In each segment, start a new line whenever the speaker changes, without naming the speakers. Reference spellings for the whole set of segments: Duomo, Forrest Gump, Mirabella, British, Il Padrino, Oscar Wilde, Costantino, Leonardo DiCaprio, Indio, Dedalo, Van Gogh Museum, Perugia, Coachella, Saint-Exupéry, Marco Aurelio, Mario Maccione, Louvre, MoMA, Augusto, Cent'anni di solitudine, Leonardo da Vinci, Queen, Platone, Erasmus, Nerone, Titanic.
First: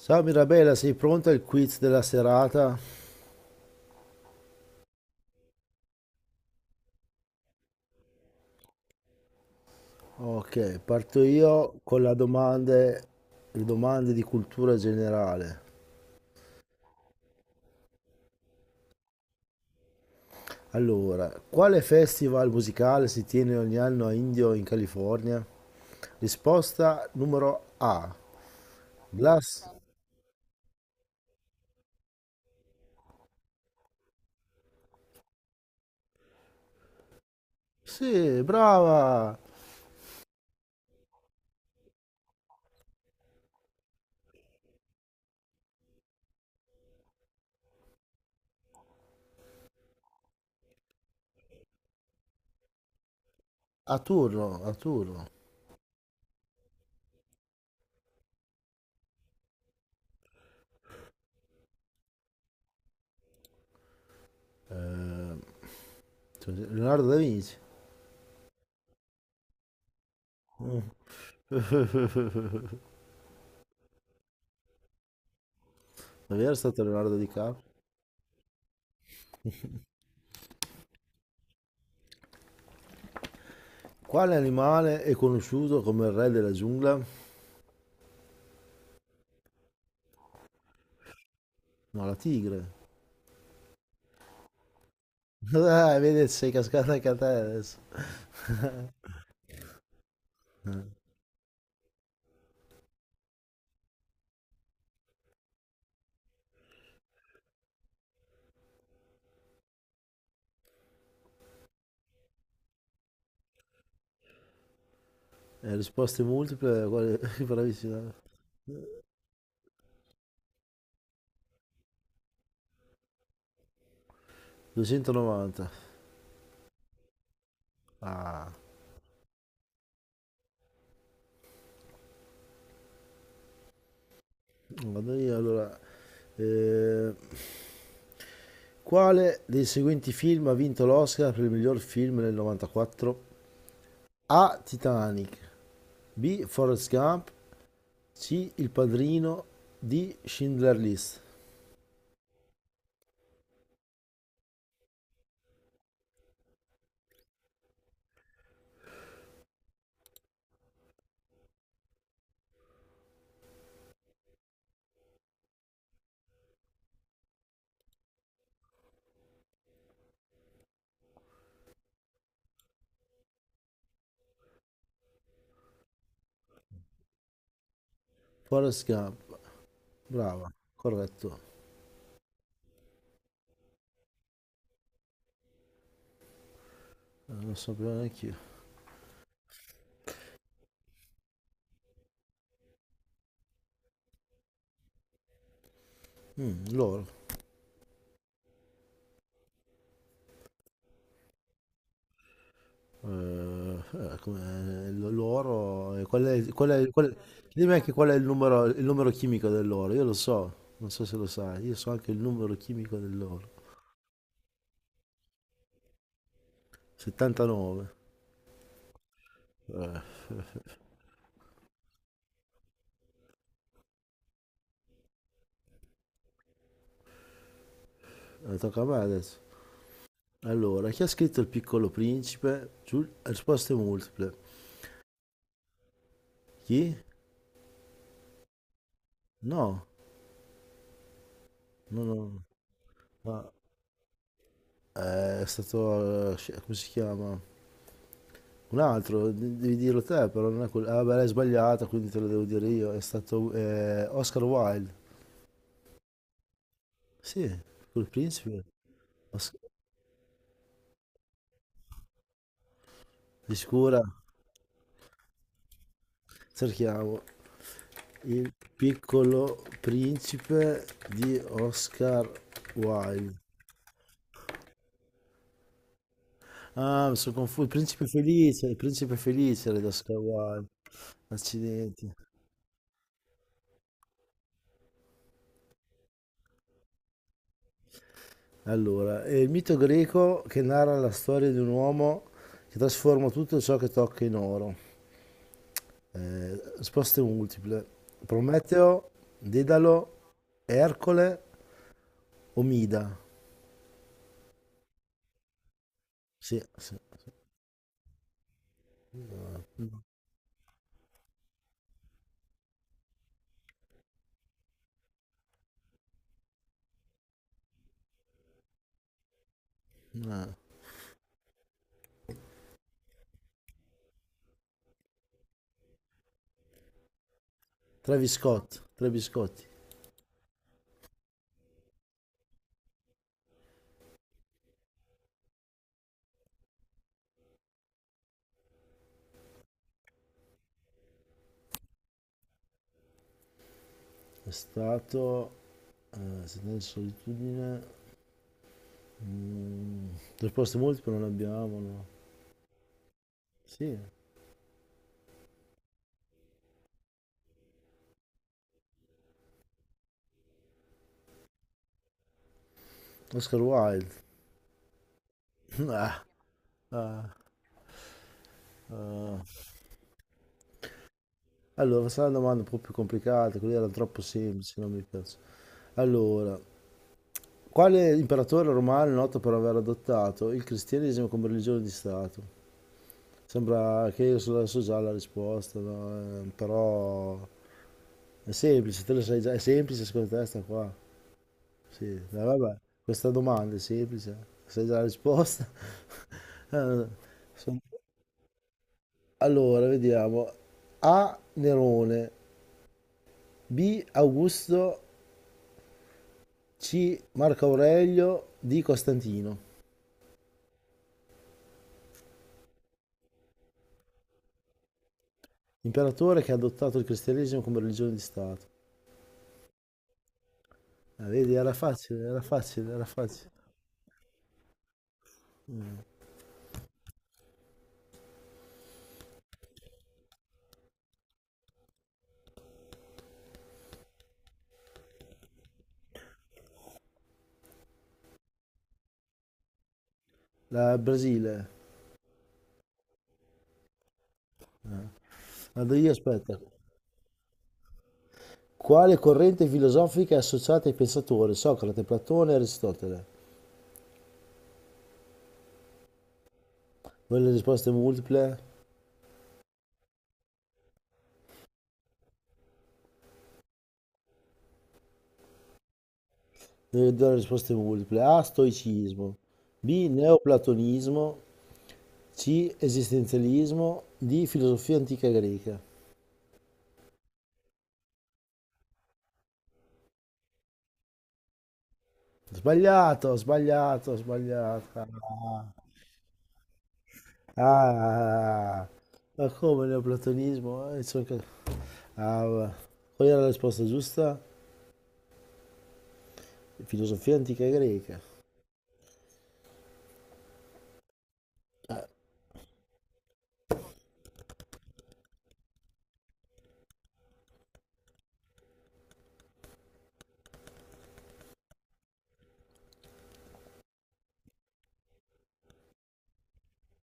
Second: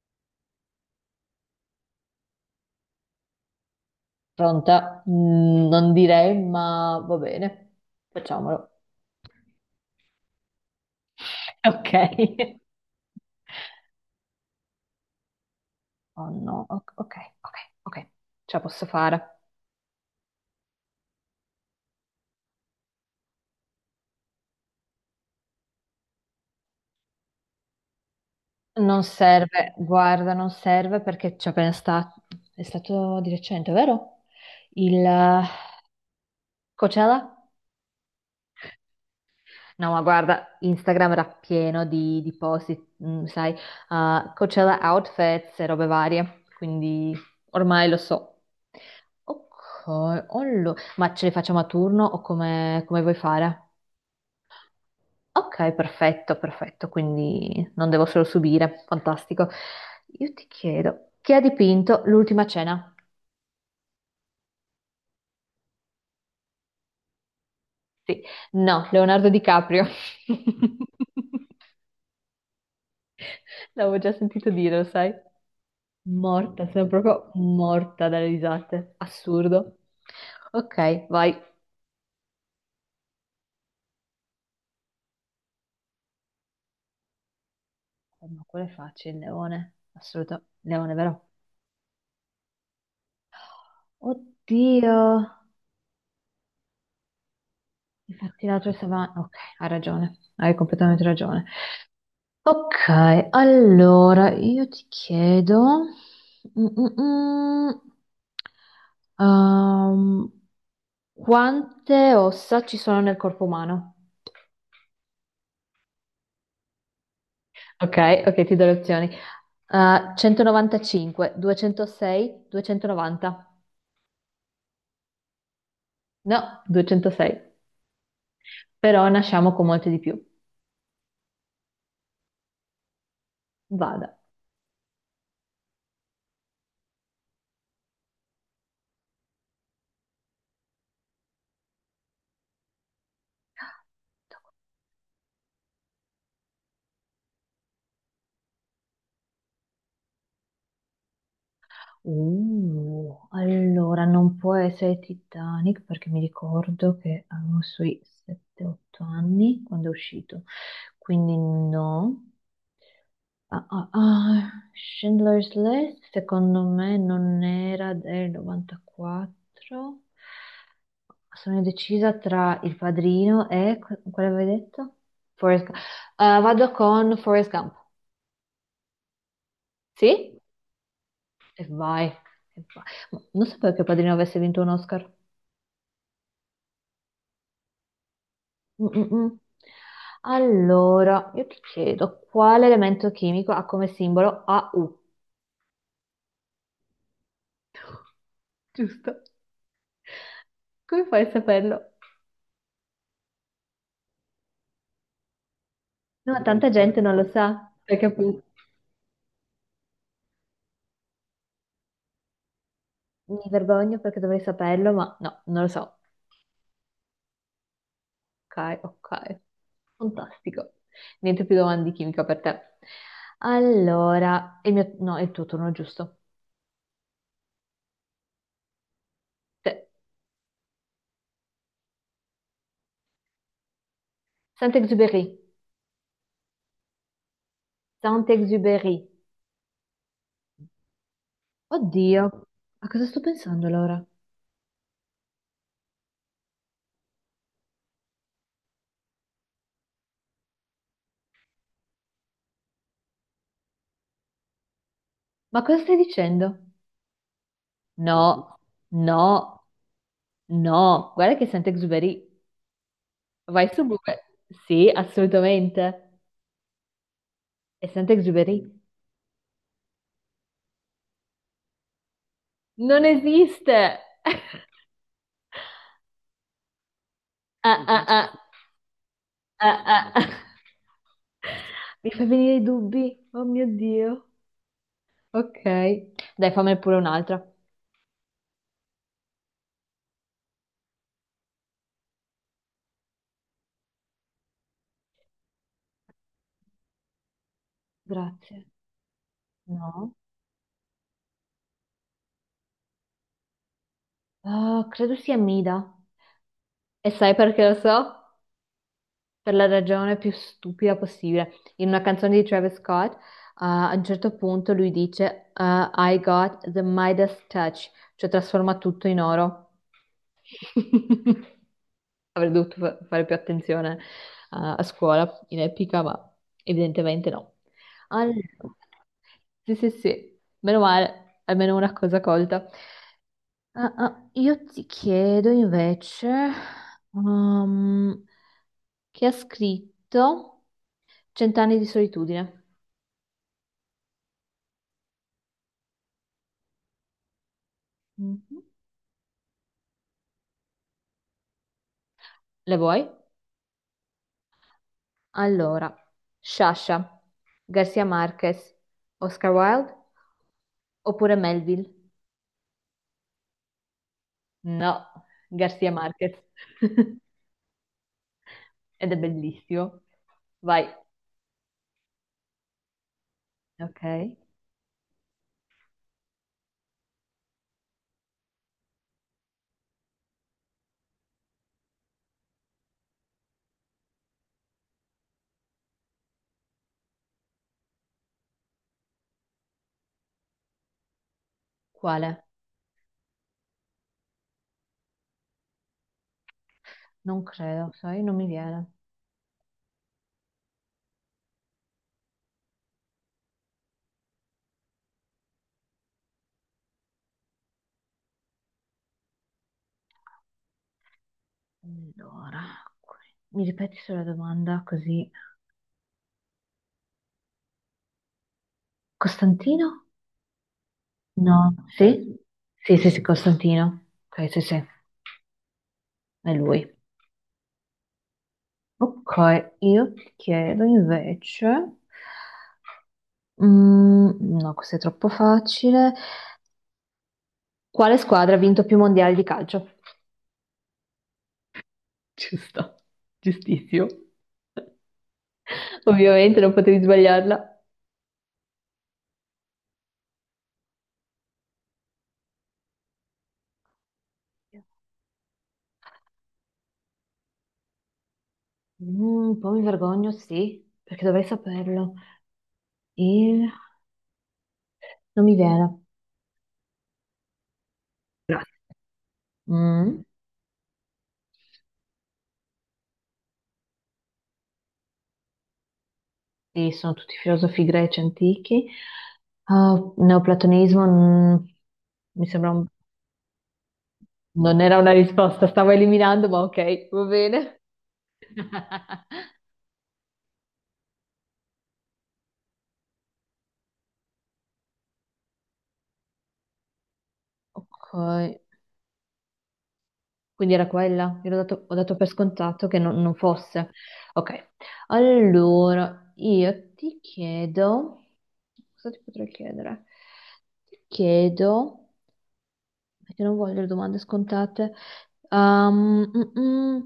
Ciao Mirabella, sei pronta al quiz della serata?
Pronta? Non direi, ma va bene. Facciamolo.
Ok, parto io
Ok.
con la domande, le domande di cultura generale.
Oh no, ok, ok, ok, ce la posso fare.
Allora, quale festival musicale si tiene ogni anno a Indio in California? Risposta numero A.
Non
Glass.
serve, guarda, non serve perché ci ho appena stato, è stato di recente, vero? Il Coachella?
Sì, brava!
No, ma guarda, Instagram era pieno di post, sai, Coachella outfits e robe varie, quindi ormai lo so. Ok, ma ce li facciamo a turno o come vuoi fare?
A turno, a turno.
Ok, perfetto, perfetto, quindi non devo solo subire, fantastico. Io ti chiedo, chi ha dipinto l'ultima cena?
Eh, Leonardo da Vinci.
No, Leonardo DiCaprio.
Non
L'avevo già sentito dire, lo sai?
era
Morta,
stato
sono
Leonardo
proprio
DiCaprio?
morta dalle risate. Assurdo. Ok, vai.
Quale animale è conosciuto come il re della giungla? No,
Ma quello è facile, il leone. Assoluto. Leone, vero?
la tigre.
Oddio.
Ah, vedi, sei cascato anche a te adesso.
Infatti la tua stava... Ok, hai ragione. Hai completamente ragione. Ok, allora io ti chiedo... Mm, mm, mm. Ehm, quante ossa ci sono nel corpo umano?
Risposte multiple,
Ok,
bravissima.
ok, ti do le opzioni. 195, 206, 290.
290.
No, 206.
Ah,
Però nasciamo con molte di più. Vada.
vado io allora. Eh, quale dei seguenti film ha vinto l'Oscar per il miglior film nel 94? A. Titanic. B. Forrest Gump. C. Il Padrino. D. Schindler List.
Allora non può essere Titanic perché mi ricordo che avevo sui 7-8 anni quando è uscito. Quindi no. Ah, ah, ah, Schindler's List secondo me non era del 94. Sono indecisa tra Il Padrino e... Quale avevi detto? Forrest Gump. Vado con Forrest Gump.
Forrest Gump.
Sì?
Brava, corretto.
E vai. E vai. Ma non sapevo che Il Padrino avesse vinto un Oscar.
Non so più neanche io.
Mm, mm, mm. Allora, io ti chiedo, quale elemento chimico ha come simbolo AU?
Mm, loro.
Giusto. Come fai a saperlo?
Come l'oro e
No, tanta gente non lo sa.
dimmi anche
Hai
qual è il
capito?
numero il numero chimico dell'oro, io lo so, non so se lo sai, io so anche il numero chimico
Mi
dell'oro.
vergogno perché dovrei saperlo, ma no, non lo so.
79.
Ok, ok.
Eh,
Fantastico. Niente più domande di chimica per te. Allora, il mio... no, è il tuo turno, giusto.
tocca a me adesso.
Te.
Allora, chi ha scritto Il Piccolo Principe? Risposte multiple.
Saint-Exupéry.
Chi?
Saint-Exupéry.
No, no, no, no.
Oddio, a cosa sto pensando allora?
È stato, come si chiama? Un altro, devi dirlo te, però non è quello. Ah, beh, l'hai sbagliata, quindi te lo devo dire io. È stato Oscar Wilde.
Ma cosa stai dicendo?
Sì, col
No,
principe os-
no, no. Guarda che è Saint-Exupéry. Vai su
oscura,
Google. Sì, assolutamente.
cerchiamo
È
il
Saint-Exupéry.
piccolo principe di Oscar
Non
Wilde.
esiste.
Ah, mi sono confuso.
Ah, ah, ah,
Il principe felice era
ah,
di
ah.
Oscar
ah.
Wilde.
Mi
Accidenti.
fa venire i dubbi. Oh mio Dio. Ok, dai, fammi pure un'altra.
Allora, è il mito greco che narra la storia di un uomo che trasforma tutto ciò che tocca in oro. Risposte multiple.
Grazie.
Prometeo, Dedalo,
No,
Ercole, Omida.
ah, credo sia Mida.
Sì, sì.
E sai perché lo so? Per la ragione più stupida possibile. In una canzone di Travis Scott, a un certo punto lui dice I got the Midas touch, cioè trasforma tutto in oro.
Ah,
Avrei dovuto fare più attenzione, a scuola in epica, ma evidentemente no.
Travis
Allora,
Scott, Travis Scott
sì, sì, sì, meno male, almeno una cosa colta. Io ti chiedo invece, um, chi ha scritto Cent'anni di solitudine?
è stato Sentenza di solitudine.
Mhm.
mm, Risposte multiple non abbiamo, no.
Le vuoi?
Sì,
Allora, Sciascia, Garcia Marquez, Oscar Wilde oppure Melville?
Oscar Wilde.
No, Garcia
Ah,
Marquez.
ah,
Ed è
ah.
bellissimo. Vai.
Allora sarà una domanda un po' più complicata, quella era troppo
Ok.
semplice, non mi piace. Allora, quale imperatore romano è noto per aver adottato il cristianesimo come religione di stato? Sembra che io so già la risposta, no? Però è semplice, te lo sai già, è semplice secondo te sta qua. Sì,
Quale?
vabbè, questa domanda è semplice, sai già la risposta. Eh,
Non
son-
credo, sai, non mi viene.
Allora, vediamo. A. Nerone, B. Augusto, C. Marco Aurelio, D. Costantino.
Allora, que- mi ripeti solo la domanda così.
Imperatore che ha adottato il cristianesimo come religione di Stato.
Costantino?
Ah, vedi, era
No,
facile,
sì?
era facile,
Sì,
era
sì, sì,
facile.
Costantino. Ok, sì, sì, è lui. Ok, io ti chiedo invece, no, questo è troppo facile. Quale squadra ha vinto più mondiali di calcio?
La Brasile.
Ci sta, giustissimo.
Andria,
Ovviamente
aspetta.
non potevi sbagliarla.
Quale corrente filosofica è associata ai pensatori? Socrate, Platone e Aristotele. Voglio le risposte multiple?
Mm, un po' mi vergogno, sì, perché dovrei saperlo. E non mi viene.
Devi dare le risposte multiple. A. Stoicismo. B.
Mm.
Neoplatonismo. C. Esistenzialismo. D. Filosofia antica greca.
Sì, sono tutti filosofi greci antichi. Ah, neoplatonismo, mi sembra
Sbagliato, sbagliato,
non era
sbagliato. Ah,
una risposta, stavo eliminando, ma ok, va bene.
ah. Ah. Ma come neoplatonismo? Ah, va. Qual era la risposta giusta? Filosofia antica
Ok,
greca.
quindi era quella. Io ho dato per scontato che non fosse. Ok, allora io ti chiedo, cosa ti potrei chiedere? Ti chiedo, perché non voglio le domande scontate. Ehm, mm, mm.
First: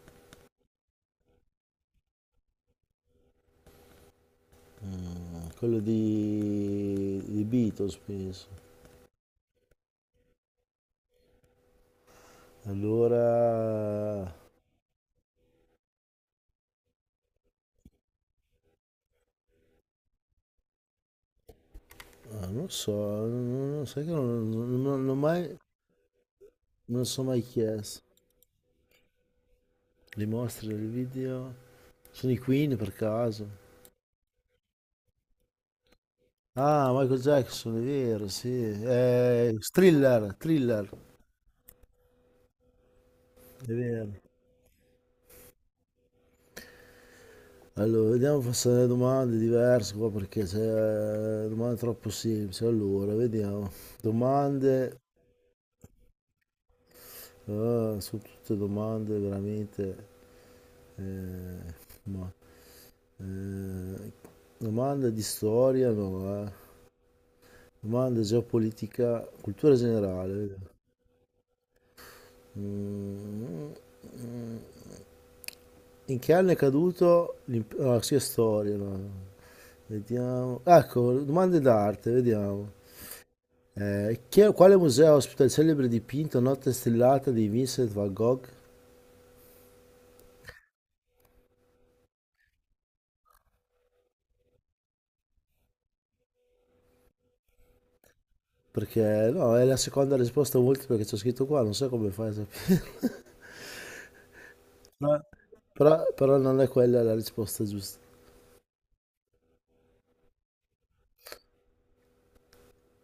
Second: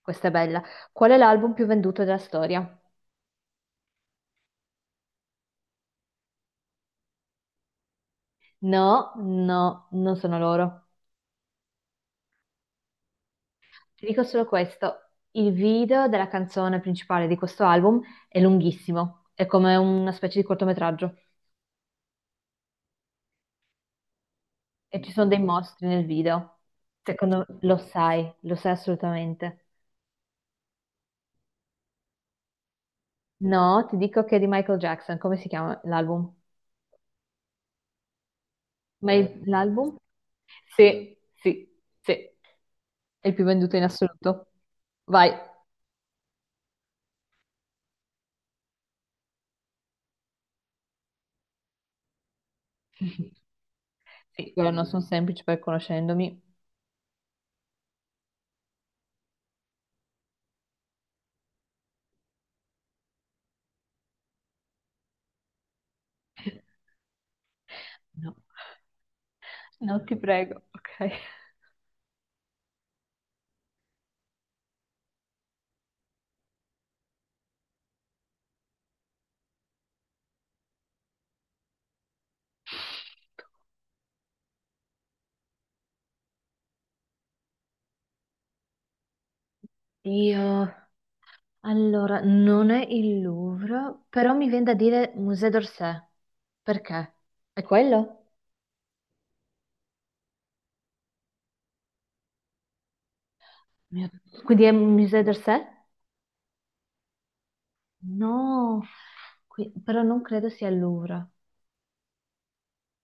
Questa è bella. Qual è l'album più venduto della storia?
Quello di Beatles, penso.
No, no, non sono loro. Ti dico
Allora,
solo questo. Il video della canzone principale di questo album è lunghissimo, è come una specie di cortometraggio
ah, non so, non, non- sai che non, non- non-
e
non
ci
ho
sono dei
mai,
mostri nel video.
non lo sono mai
Secondo me
chiesto.
lo sai assolutamente.
Le mostre, i video, sono i Queen per caso.
No, ti dico che è di Michael Jackson, come si chiama l'album?
Ah, Michael Jackson, è vero, sì.
Ma l'album?
Thriller, thriller,
Sì, sì, sì, è il più
è
venduto in
vero.
assoluto. Vai,
Allora, vediamo se le domande diverse qua perché se domande troppo semplici. Allora, vediamo.
sì, quello non
Domande.
sono semplice per conoscendomi.
Ah, sono tutte domande veramente... eh, ma, eh, domande di storia, no, eh. Domande
No,
geopolitica, cultura
no, ti
generale.
prego,
Vediamo.
ok.
Mm, mm. In che anno è caduto l'impero... Ah, sì, è storia, no, no. Vediamo. Ecco, domande d'arte, vediamo. Quale museo ospita il celebre dipinto Notte stellata di Vincent van Gogh?
Io, allora, non è il Louvre, però mi viene da dire Musée d'Orsay. Perché? È quello?
Perché no, è la seconda risposta multipla che c'è scritto qua, non so come fai a sapere.
Mio- Quindi è Musée d'Orsay?
Però non è quella la risposta giusta.
No, però non credo sia il Louvre.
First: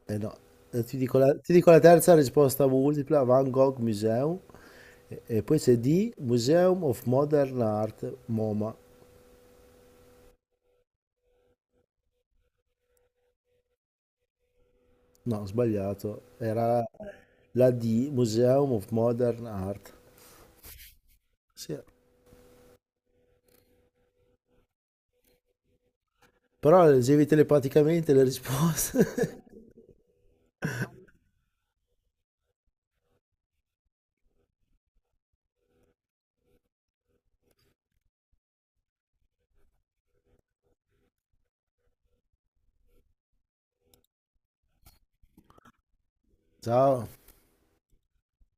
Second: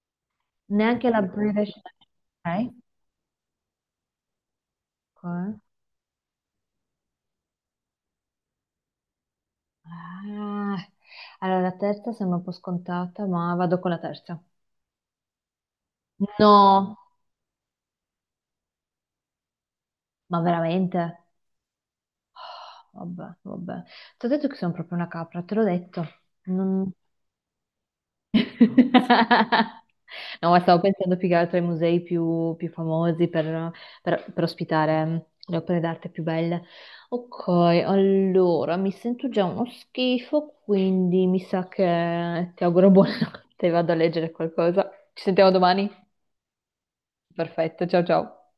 No, Eh, ti
Neanche
dico
la
la, ti dico
British.
la terza risposta
Ok.
multipla, Van Gogh Museum, e poi
Ok.
c'è D, Museum of Modern Art, MoMA.
Ah, allora, la terza sembra un po' scontata, ma vado con la terza.
No, ho sbagliato, era
No,
la D, Museum of Modern Art.
ma veramente?
Sì,
Vabbè, vabbè. Ti ho detto che sono proprio una capra, te l'ho detto.
però
Non-
leggevi telepaticamente le risposte.
No, ma stavo pensando più che altro ai musei più famosi per ospitare le opere d'arte più belle. Ok, allora mi sento già uno schifo, quindi mi sa che ti auguro buonanotte, vado a leggere qualcosa. Ci sentiamo domani?
Ciao.
Perfetto, ciao ciao.